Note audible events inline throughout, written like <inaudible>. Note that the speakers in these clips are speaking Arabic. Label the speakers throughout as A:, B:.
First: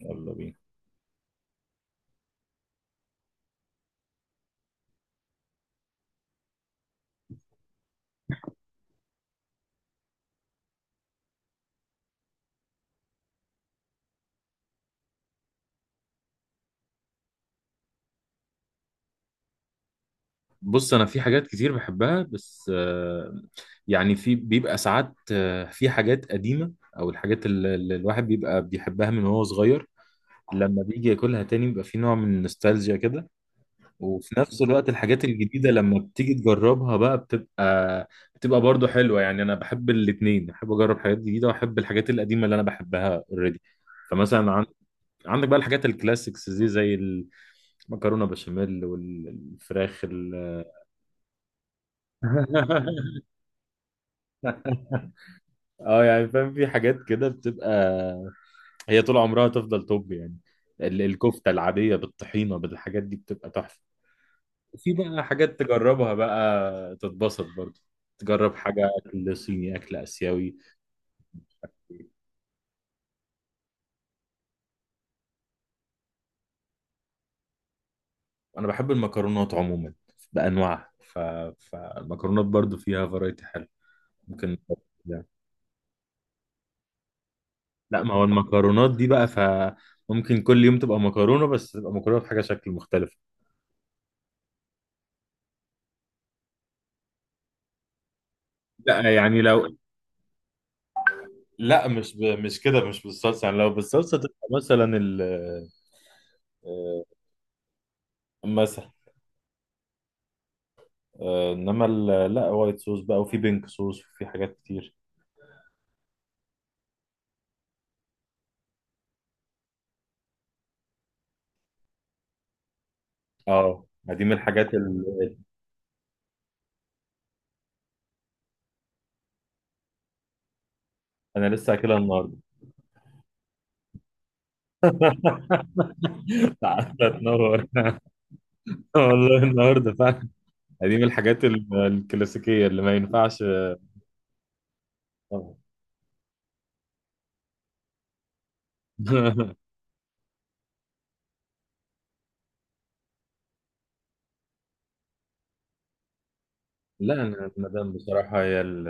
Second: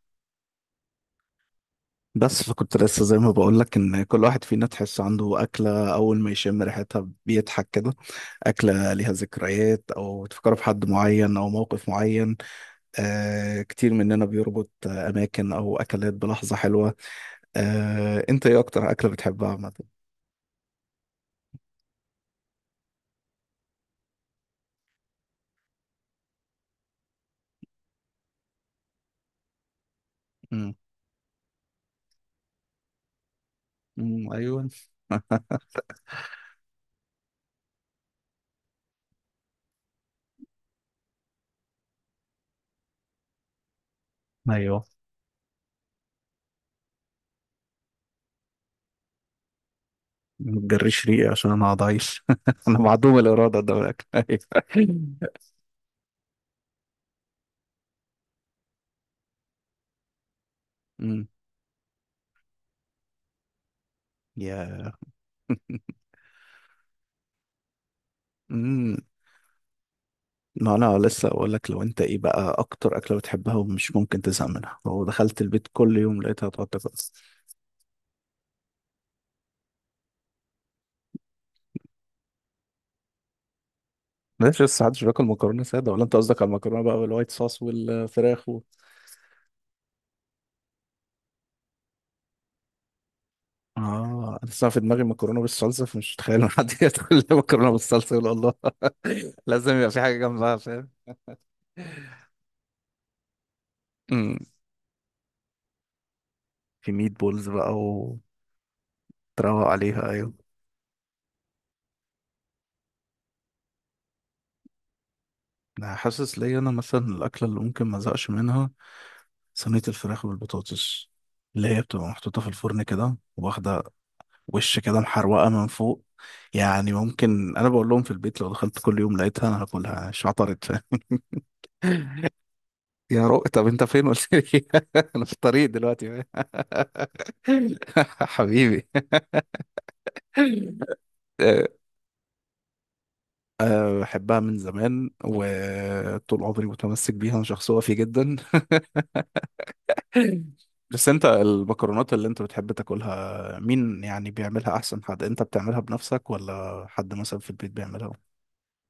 A: يلا بينا.
B: بس فكنت لسه زي ما بقول لك، ان كل واحد فينا تحس عنده اكله، اول ما يشم ريحتها بيضحك كده. اكله ليها ذكريات، او تفكر في حد معين او موقف معين. آه، كتير مننا بيربط اماكن او اكلات بلحظه حلوه. آه، انت ايه اكتر اكله بتحبها عامه؟
A: بص، انا في حاجات كتير بحبها بس يعني في بيبقى ساعات، في حاجات قديمة او الحاجات اللي الواحد بيبقى بيحبها من وهو صغير،
B: أمم.
A: لما بيجي ياكلها تاني بيبقى في نوع من النوستالجيا كده.
B: أمم،
A: وفي نفس
B: ايوه.
A: الوقت الحاجات الجديدة لما بتيجي تجربها بقى بتبقى برضو حلوة. يعني انا بحب الاتنين، بحب اجرب حاجات جديدة واحب الحاجات القديمة اللي انا بحبها اوريدي. فمثلا
B: ايوه،
A: عندك بقى الحاجات الكلاسيكس دي زي المكرونة بشاميل والفراخ.
B: ما تجريش ريقي عشان انا هقعد اعيش <laughs> انا معدوم
A: <laughs>
B: الاراده ده من الاكل، أيوة.
A: اه يعني فاهم، في حاجات كده بتبقى هي طول عمرها تفضل توب يعني.
B: <laughs> أمم،
A: الكفتة العادية بالطحينة بالحاجات دي بتبقى تحفة.
B: يا
A: في بقى حاجات
B: <laughs>
A: تجربها بقى تتبسط برضه، تجرب حاجة
B: مم.
A: أكل صيني أكل آسيوي.
B: ما انا لسه اقول لك، لو انت ايه بقى اكتر اكله بتحبها ومش ممكن تزهق منها، لو دخلت البيت كل يوم لقيتها تقعد تاكل؟
A: أنا بحب المكرونات عموما بأنواعها ف... فالمكرونات برضه فيها فرايتي حلو ممكن
B: ماشي، لسه محدش بياكل
A: يعني.
B: مكرونه ساده؟ ولا انت قصدك على المكرونه بقى والوايت صوص
A: لا، ما هو
B: والفراخ و...
A: المكرونات دي بقى فممكن كل يوم تبقى مكرونة، بس تبقى مكرونة بحاجة شكل مختلف.
B: اه، انا لسه في دماغي مكرونه بالصلصه، فمش متخيل إن حد <laughs> ياكل مكرونه بالصلصه يقول الله.
A: لا
B: <laughs>
A: يعني
B: لازم
A: لو،
B: يبقى في حاجه جنبها، فاهم؟
A: لا مش كده، مش بالصلصه. يعني لو بالصلصه
B: أمم.
A: تبقى مثلا ال،
B: في
A: آه،
B: ميت بولز بقى وتروق
A: مثلا،
B: عليها، ايوه.
A: آه، انما ال... لا وايت صوص بقى، وفي بينك صوص، وفي حاجات كتير.
B: انا حاسس ليا انا مثلا، الاكله اللي ممكن ما ازهقش منها صينية الفراخ بالبطاطس، اللي هي بتبقى محطوطة في الفرن كده واخدة
A: اه، ما دي من الحاجات
B: وش كده،
A: اللي
B: محروقة من فوق. يعني ممكن، أنا بقول لهم في البيت، لو دخلت كل يوم لقيتها أنا هاكلها مش عطرت.
A: انا لسه اكلها
B: <laughs>
A: النهارده.
B: يا رو، طب أنت فين قلت لي؟ <laughs> أنا في الطريق دلوقتي.
A: تعالى تنور.
B: <laughs>
A: <laughs>
B: حبيبي.
A: والله النهارده فعلا دي
B: أه،
A: من الحاجات الكلاسيكيه اللي ما ينفعش.
B: أه، بحبها من زمان
A: طبعا.
B: وطول عمري متمسك بيها، أنا شخص وفي جدا.
A: <laughs>
B: بس انت المكرونات اللي انت بتحب تاكلها، مين يعني بيعملها احسن، حد انت بتعملها بنفسك ولا
A: لا،
B: حد مثلا
A: انا
B: في البيت
A: المدام
B: بيعملها؟
A: بصراحه هي ال...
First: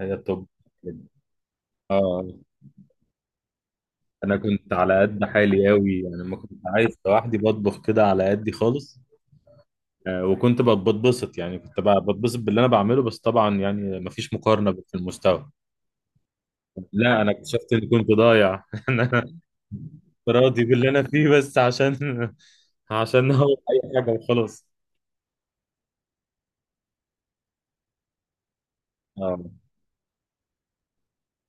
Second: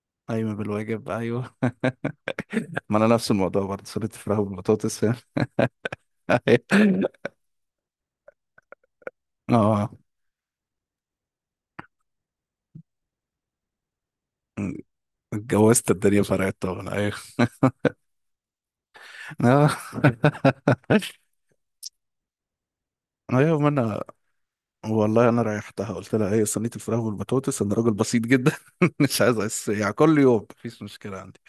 A: هي التوب.
B: ايوه، بالواجب، ايوه.
A: اه.
B: <laughs> ما انا نفس الموضوع برضه، صينيه
A: انا
B: الفراخ
A: كنت
B: بالبطاطس،
A: على
B: فاهم؟
A: قد حالي قوي يعني، ما كنت عايز
B: <laughs>
A: لوحدي بطبخ كده على قدي خالص.
B: اه،
A: وكنت بتبسط يعني، كنت بتبسط باللي انا بعمله، بس طبعا يعني مفيش مقارنه في المستوى.
B: اتجوزت الدنيا فرقت طبعا، ايوه.
A: لا انا اكتشفت اني كنت ضايع <laughs> ان انا
B: <laughs> اه.
A: راضي باللي انا فيه
B: <laughs>
A: بس عشان <laughs> عشان هو
B: ايوه، ما
A: اي
B: انا
A: حاجه وخلاص.
B: والله، انا ريحتها قلت لها ايه، صينيه الفراخ والبطاطس، انا راجل بسيط جدا. <laughs> مش
A: اه.
B: عايز أعيش- يعني كل يوم مفيش مشكله عندي.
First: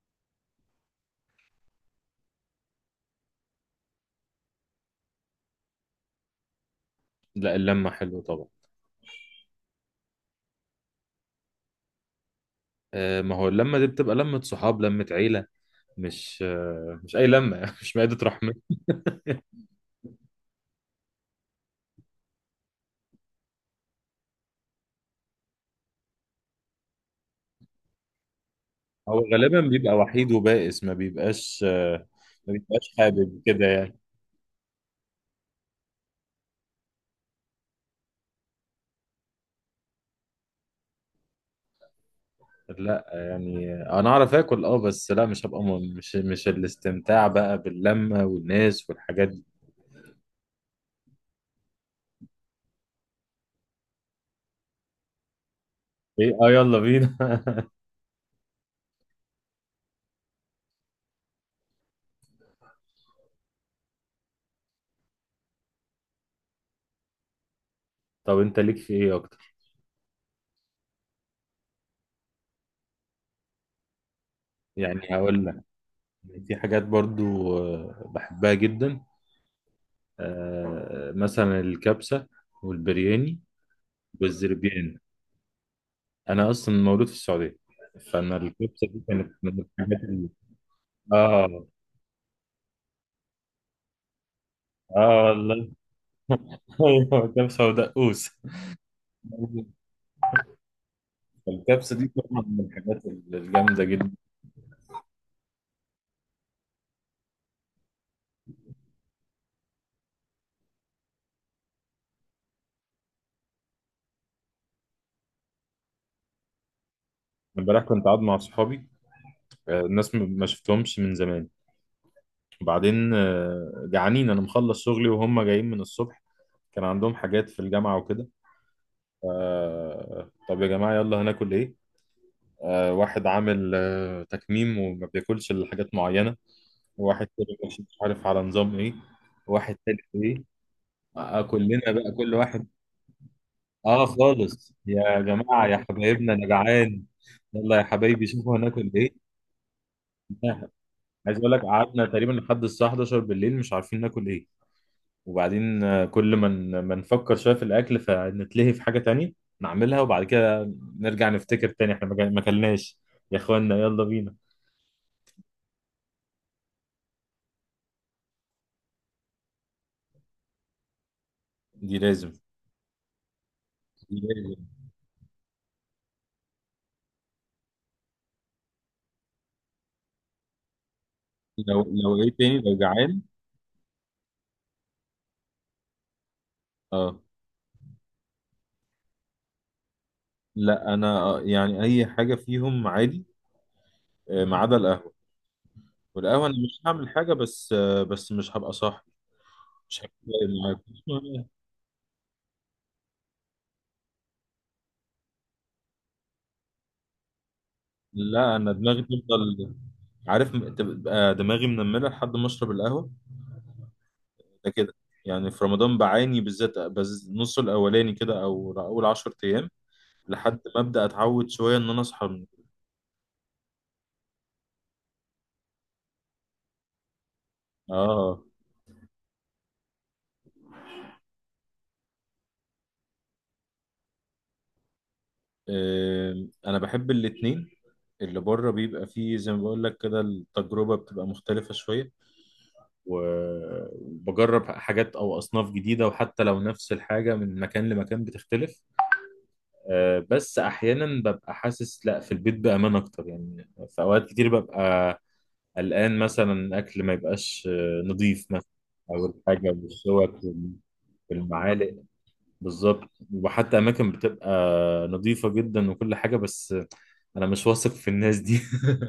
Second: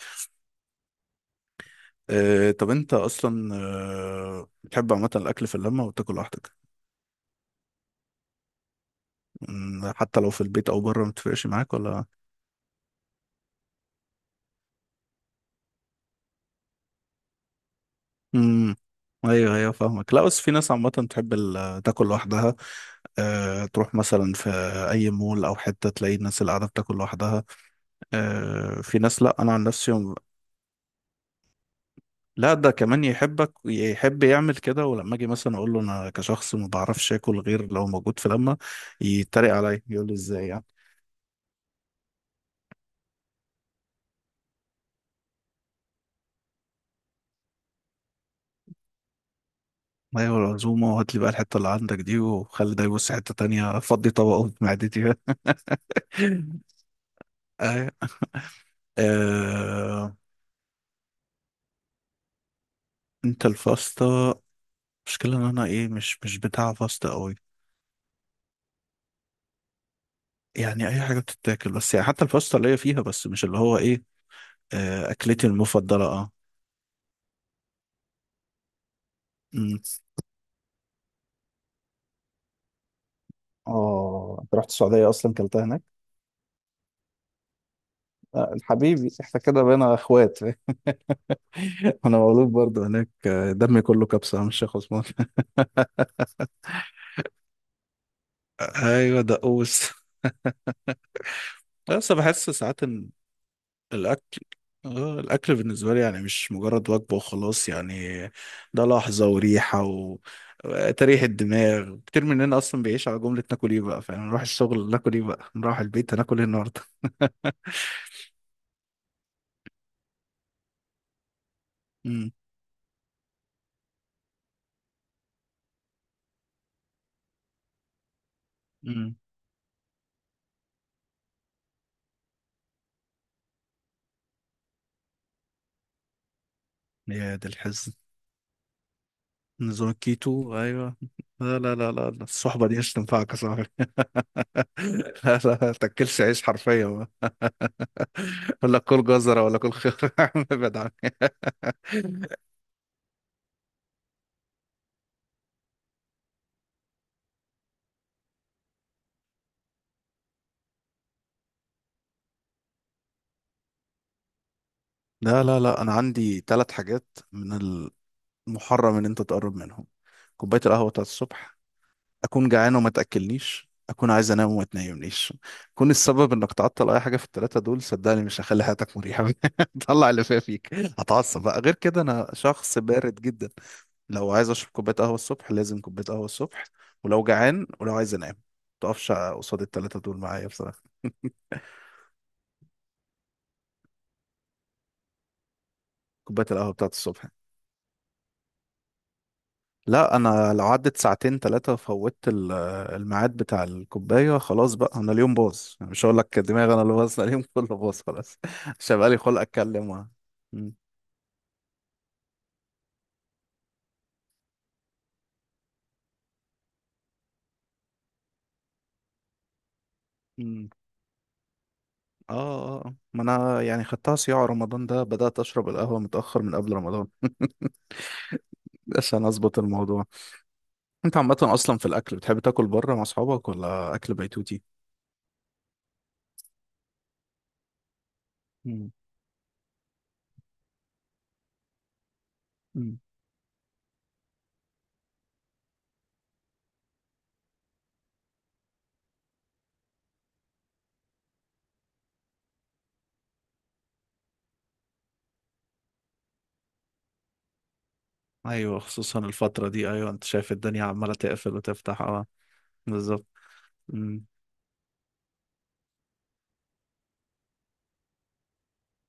B: آه، طب انت اصلا بتحب عامه الاكل في اللمه وتاكل لوحدك؟
A: لا، اللمه حلوه طبعا.
B: حتى لو في البيت او بره ما بتفرقش معاك ولا؟
A: ما هو اللمه دي بتبقى لمه صحاب، لمه عيله، مش مش اي لمه <laughs> مش مائده رحمه.
B: امم ايوه، ايوه، فاهمك، لا بس في ناس عامه تحب تاكل لوحدها. أه، تروح مثلا في اي مول او حته، تلاقي الناس اللي قاعده بتاكل لوحدها. أه، في
A: هو
B: ناس، لا انا
A: غالبا
B: عن نفسي
A: بيبقى وحيد وبائس، ما بيبقاش، ما
B: لا ده
A: بيبقاش
B: كمان
A: حابب
B: يحبك
A: كده يعني.
B: يحب يعمل كده، ولما اجي مثلا اقول له انا كشخص ما بعرفش اكل غير لو موجود في لمه، يتريق عليا يقول لي ازاي.
A: لا يعني انا اعرف اكل، اه، بس لا مش هبقى مش الاستمتاع بقى باللمه والناس والحاجات دي.
B: ايوه، العزومه، وهات لي بقى الحته اللي عندك دي وخلي ده يبص حته تانية، فضي طبقه في معدتي. <laughs>
A: ايه اه، يلا بينا. <laughs>
B: أيوة. آه... انت الفاستا؟ مشكلة ان انا ايه، مش بتاع فاستا قوي.
A: طب انت ليك في ايه اكتر؟
B: يعني اي حاجة بتتاكل، بس يعني حتى الفاستا اللي هي فيها، بس مش اللي هو ايه.
A: يعني هقول
B: اكلتي
A: لك،
B: المفضلة، اه.
A: يعني في حاجات برضو بحبها جدا،
B: أمم.
A: مثلا الكبسه والبرياني
B: اه، انت رحت
A: والزربيان.
B: السعودية اصلا كلتها هناك؟
A: انا اصلا مولود في السعوديه، فانا
B: آه،
A: الكبسه دي
B: حبيبي،
A: كانت
B: احنا
A: من
B: كده بقينا
A: الحاجات اللي،
B: اخوات.
A: اه
B: <laughs> انا مولود برضه هناك، دمي كله كبسة مش خصمان.
A: اه والله. <laughs> ايوه كبسه ودقوس.
B: <laughs> ايوه، دقوس.
A: الكبسة دي
B: بس
A: طبعا
B: بحس
A: من
B: ساعات
A: الحاجات الجامدة جدا.
B: الأكل الأكل بالنسبة لي يعني مش مجرد وجبة وخلاص يعني. ده لحظة وريحة و... وتريح الدماغ، كتير مننا أصلا بيعيش على جملة ناكل إيه بقى، فاهم، نروح الشغل ناكل إيه بقى، نروح البيت هناكل إيه النهاردة. <laughs>
A: امبارح كنت قاعد مع صحابي، الناس ما شفتهمش من زمان.
B: امم،
A: وبعدين جعانين، أنا مخلص شغلي وهم جايين من الصبح، كان عندهم حاجات في الجامعة وكده.
B: امم،
A: طب يا جماعة يلا هناكل إيه؟ واحد عامل تكميم وما بياكلش إلا حاجات معينة، وواحد
B: يا ده
A: تاني مش
B: الحزن.
A: مش عارف على نظام إيه، واحد
B: نظام
A: تالت إيه،
B: الكيتو، أيوه. لا، لا، لا،
A: كلنا
B: لا،
A: بقى
B: لا،
A: كل واحد.
B: الصحبة دي مش تنفعك يا صاحبي. <laughs>
A: آه خالص يا
B: لا، لا،
A: جماعة
B: ما
A: يا
B: تاكلش
A: حبايبنا
B: عيش
A: أنا جعان،
B: حرفيا.
A: يلا يا حبايبي شوفوا
B: ولا
A: هناكل
B: كل
A: إيه.
B: جزرة، ولا كل خيار.
A: <laughs>
B: <laughs>
A: آه،
B: ابعد عنها.
A: عايز اقول لك قعدنا تقريبا لحد الساعه 11 بالليل مش عارفين ناكل ايه. وبعدين كل ما نفكر شويه في الاكل فنتلهي في حاجه تانية نعملها، وبعد كده نرجع نفتكر تاني احنا ما اكلناش. يا اخوانا يلا بينا.
B: لا، لا، لا، انا عندي ثلاث حاجات، من محرم ان انت تقرب منهم: كوبايه القهوه بتاعت الصبح،
A: دي لازم.
B: اكون جعان وما تاكلنيش، اكون
A: دي
B: عايز انام
A: لازم.
B: وما تنيمنيش. كون السبب انك تعطل اي حاجه في الثلاثه دول، صدقني مش هخلي حياتك مريحه. <laughs> طلع اللي فيها فيك، هتعصب بقى، غير
A: لو
B: كده
A: لو ايه
B: انا
A: تاني، لو
B: شخص بارد
A: جعان.
B: جدا. لو عايز اشرب كوبايه قهوه الصبح، لازم كوبايه قهوه الصبح.
A: اه.
B: ولو جعان، ولو عايز انام، متقفش قصاد الثلاثه دول معايا بصراحه.
A: لا انا،
B: <laughs>
A: يعني اي حاجه فيهم عادي، ما عدا القهوه.
B: كوبايه
A: والقهوه انا
B: القهوه
A: مش
B: بتاعت
A: هعمل
B: الصبح،
A: حاجه بس بس مش هبقى صاحي، مش هبقى
B: لا انا لو عدت ساعتين
A: معاك.
B: ثلاثه فوتت الميعاد بتاع الكوبايه، خلاص بقى انا اليوم باظ. أنا مش هقول لك دماغي انا اللي باظ، لا، اليوم <laughs> كله باظ خلاص.
A: لا انا
B: <laughs> مش
A: دماغي
B: هيبقى لي خلق
A: تفضل،
B: اتكلم
A: عارف،
B: مم.
A: تبقى دماغي منمله لحد ما اشرب القهوه. ده كده يعني، في رمضان بعاني بالذات بز نص الاولاني كده او اول 10 ايام لحد
B: مم.
A: ما ابدا اتعود شويه ان انا اصحى
B: اه،
A: من.
B: آه، آه. ما انا يعني خدتها صياع، رمضان ده بدات اشرب القهوه متاخر من قبل رمضان. <laughs>
A: اه.
B: عشان اظبط الموضوع. انت عامه اصلا في الاكل بتحب تاكل بره مع اصحابك ولا اكل بيتوتي؟
A: آم، انا بحب الاتنين. اللي بره
B: مم.
A: بيبقى فيه زي ما بقول لك كده، التجربه بتبقى مختلفه شويه،
B: مم.
A: وبجرب حاجات او اصناف جديده، وحتى لو نفس الحاجه من مكان لمكان بتختلف. بس احيانا ببقى حاسس لا في البيت بامان اكتر، يعني في اوقات كتير ببقى قلقان مثلا الاكل ما يبقاش نظيف مثلا،
B: ايوه، خصوصا
A: او الحاجه
B: الفتره دي، ايوه، انت
A: والشوك
B: شايف الدنيا عماله تقفل
A: والمعالق.
B: وتفتح. اه.
A: بالظبط،
B: بالظبط،
A: وحتى اماكن بتبقى نظيفه جدا وكل حاجه، بس انا مش واثق في الناس دي.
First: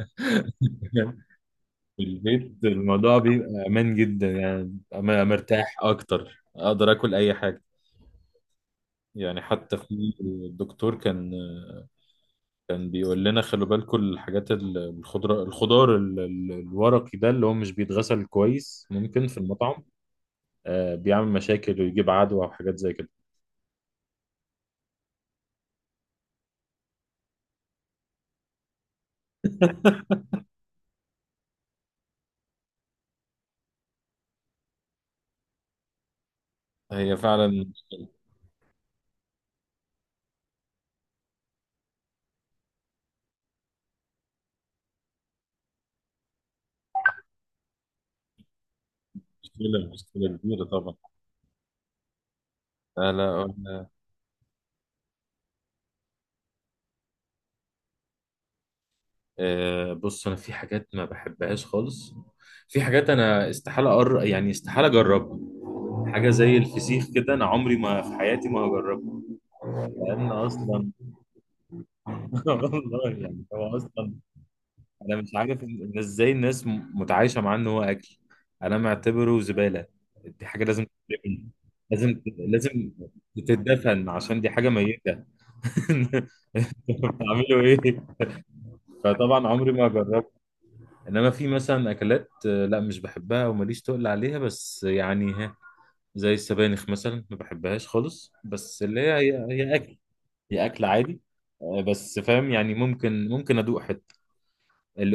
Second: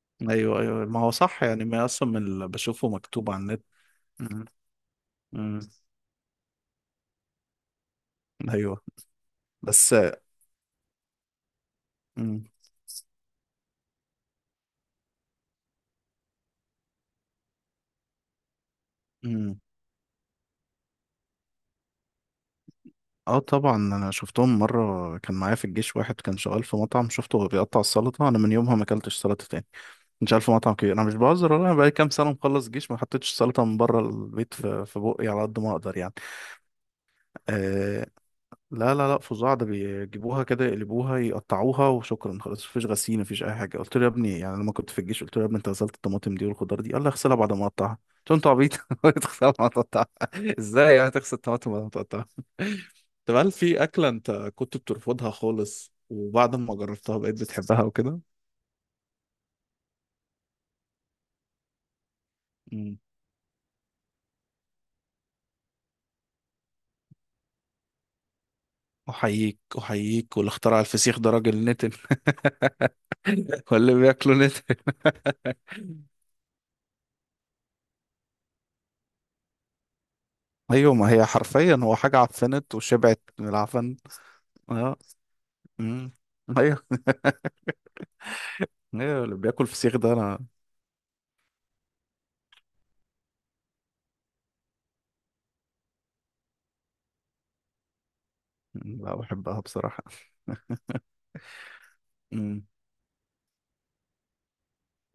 A: <laughs>
B: ايوه، ايوه، ما هو صح يعني، ما
A: في
B: اصلا من اللي
A: البيت
B: بشوفه
A: الموضوع
B: مكتوب على النت.
A: بيبقى امان جدا
B: مم.
A: يعني، أنا
B: مم.
A: مرتاح اكتر اقدر اكل اي حاجه.
B: ايوه،
A: يعني حتى
B: بس.
A: في الدكتور كان
B: مم.
A: كان بيقول لنا خلوا بالكم الحاجات الخضرة، الخضار الورقي ده اللي هو مش بيتغسل كويس ممكن في
B: مم.
A: المطعم بيعمل مشاكل ويجيب عدوى وحاجات زي كده.
B: اه طبعا، انا شفتهم مره، كان معايا في الجيش واحد كان شغال في مطعم، شفته وهو بيقطع السلطه، انا من يومها ما اكلتش سلطه تاني. كنت شغال في مطعم كبير، انا مش بهزر والله، انا بقالي كام سنه مخلص جيش، ما حطيتش سلطه من بره البيت، في بقي على قد ما اقدر يعني.
A: هي فعلا
B: آه، لا، لا، لا، فظاع ده، بيجيبوها كده يقلبوها يقطعوها وشكرا، خلاص مفيش غسيل مفيش اي حاجه. قلت له يا ابني، يعني لما كنت في الجيش، قلت له يا ابني انت غسلت الطماطم دي والخضار دي؟ قال لي اغسلها بعد ما اقطعها. قلت له انت عبيط <laughs> تغسلها بعد ما
A: مشكلة،
B: تقطعها؟
A: مشكلة كبيرة طبعا.
B: ازاي يعني تغسل الطماطم بعد ما تقطعها؟ <laughs>
A: لا
B: طب
A: لا
B: هل في
A: أنا-،
B: اكله انت كنت بترفضها خالص وبعد ما جربتها بقيت بتحبها وكده؟
A: بص أنا في حاجات ما بحبهاش خالص، في
B: مم.
A: حاجات أنا استحالة أقر، يعني استحالة أجربها. حاجة زي الفسيخ كده أنا عمري ما في حياتي ما هجربها،
B: احييك،
A: لأن
B: احييك، واللي اخترع
A: أصلا،
B: الفسيخ ده راجل نتن.
A: <laughs> والله يعني
B: <laughs>
A: هو
B: ولا
A: أصلا
B: بياكله نتن.
A: انا مش عارف إن ازاي الناس متعايشه معاه ان هو اكل. انا معتبره زباله، دي حاجه لازم
B: ايوه، ما هي
A: تترمي.
B: حرفيا هو حاجه
A: لازم
B: عفنت
A: لازم
B: وشبعت من العفن،
A: تتدفن، عشان دي حاجه
B: اه.
A: ميته.
B: مم.
A: <laughs>
B: ايوه،
A: انتوا بتعملوا ايه؟
B: ايه اللي
A: فطبعا
B: بياكل
A: عمري ما
B: فسيخ ده،
A: جربت.
B: انا.
A: انما في مثلا اكلات، لا مش بحبها وماليش تقل عليها بس يعني ها، زي السبانخ مثلا ما بحبهاش خالص، بس اللي
B: لا، بحبها
A: هي اكل،
B: بصراحة.
A: هي اكل عادي. بس فاهم
B: مم.
A: يعني، ممكن ممكن ادوق حته.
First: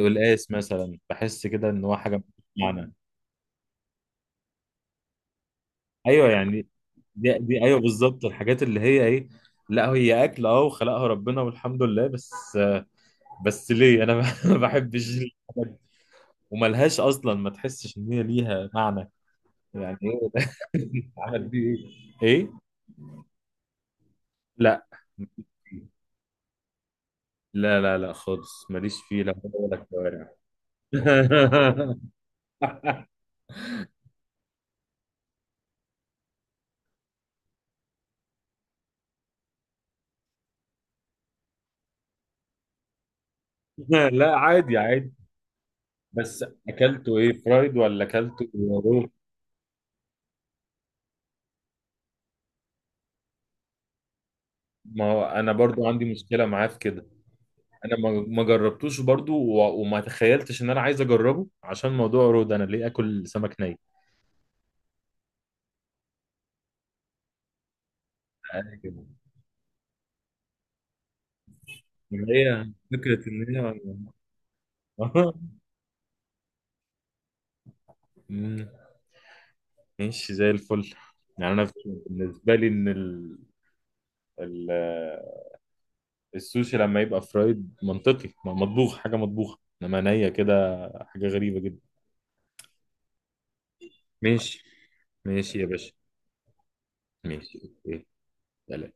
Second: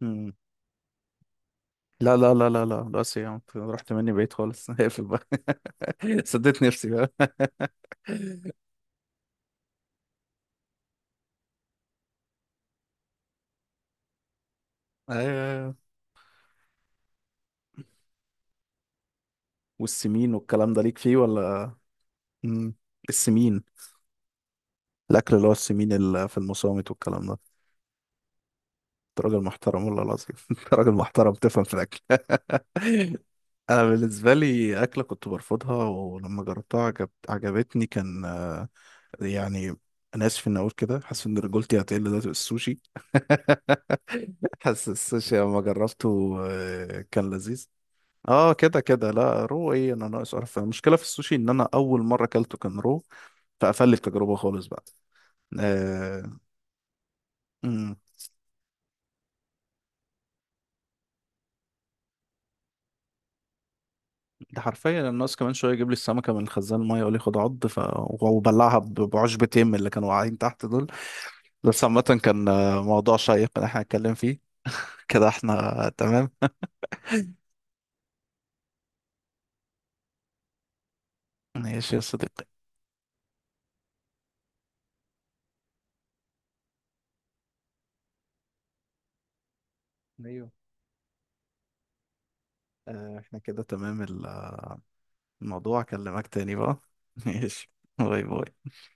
B: مم.
A: مثلا بحس كده ان هو حاجه
B: لا،
A: ملهاش
B: لا، لا، لا، لا،
A: معنى.
B: بس يا عم رحت مني بعيد خالص. <laughs> هقفل بقى. <laughs>
A: ايوه
B: سديت
A: يعني،
B: نفسي بقى.
A: دي ايوه بالظبط الحاجات اللي هي ايه. لا هي اكل اه، وخلقها ربنا والحمد لله، بس بس ليه انا <laughs> ما بحبش
B: ايوه.
A: الحاجات
B: أيوة.
A: دي. وملهاش اصلا، ما تحسش ان هي ليها معنى، يعني ايه
B: والسمين
A: ده.
B: والكلام ده ليك
A: <laughs>
B: فيه
A: عمل
B: ولا؟
A: بيه؟ ايه ايه؟
B: مم. السمين،
A: لا
B: الاكل اللي هو السمين اللي في المصامت والكلام ده، انت
A: لا خالص ماليش فيه، لا
B: راجل
A: هدى ولا
B: محترم والله
A: كوارع.
B: العظيم. <laughs> انت راجل محترم تفهم في الاكل. <laughs> انا بالنسبه لي اكله كنت برفضها ولما جربتها عجبتني، كان يعني، انا اسف اني اقول كده، حاسس ان رجولتي هتقل دلوقتي، بالسوشي.
A: <laughs> لا
B: <laughs>
A: عادي
B: حاسس
A: عادي.
B: السوشي لما جربته
A: بس اكلته
B: كان
A: ايه،
B: لذيذ.
A: فرايد ولا اكلته
B: اه كده
A: رو؟
B: كده، لا رو ايه، انا ناقص اعرف، المشكله في السوشي ان انا اول مره اكلته كان رو، فقفل لي التجربه خالص بقى.
A: ما هو انا برضو عندي
B: آه.
A: مشكله معاه في كده.
B: أمم.
A: انا ما جربتوش برضو، وما تخيلتش ان انا عايز اجربه، عشان موضوع رود، انا ليه اكل سمك ني.
B: ده حرفيا الناس كمان شويه يجيب لي السمكه من الخزان الميه، يقول لي خد عض، ف...
A: أنا
B: وبلعها
A: كده.
B: بعشبتين من اللي كانوا واقعين تحت دول. بس عامه
A: إن
B: كان
A: هي
B: موضوع
A: فكره ان
B: شيق
A: هي.
B: اللي احنا هنتكلم فيه. كده
A: <laughs>
B: احنا تمام؟
A: مم. ماشي زي الفل. يعني انا
B: ماشي يا صديقي،
A: بالنسبه لي ان ال... ال... السوشي لما يبقى فرايد منطقي، ما مطبوخ حاجه مطبوخه، انما نيه
B: ايوه،
A: كده حاجه غريبه جدا.
B: احنا كده تمام.
A: ماشي. ماشي يا
B: الموضوع،
A: باشا.
B: اكلمك تاني بقى. <laughs>
A: ماشي
B: ماشي.
A: اوكي.
B: باي باي.
A: سلام.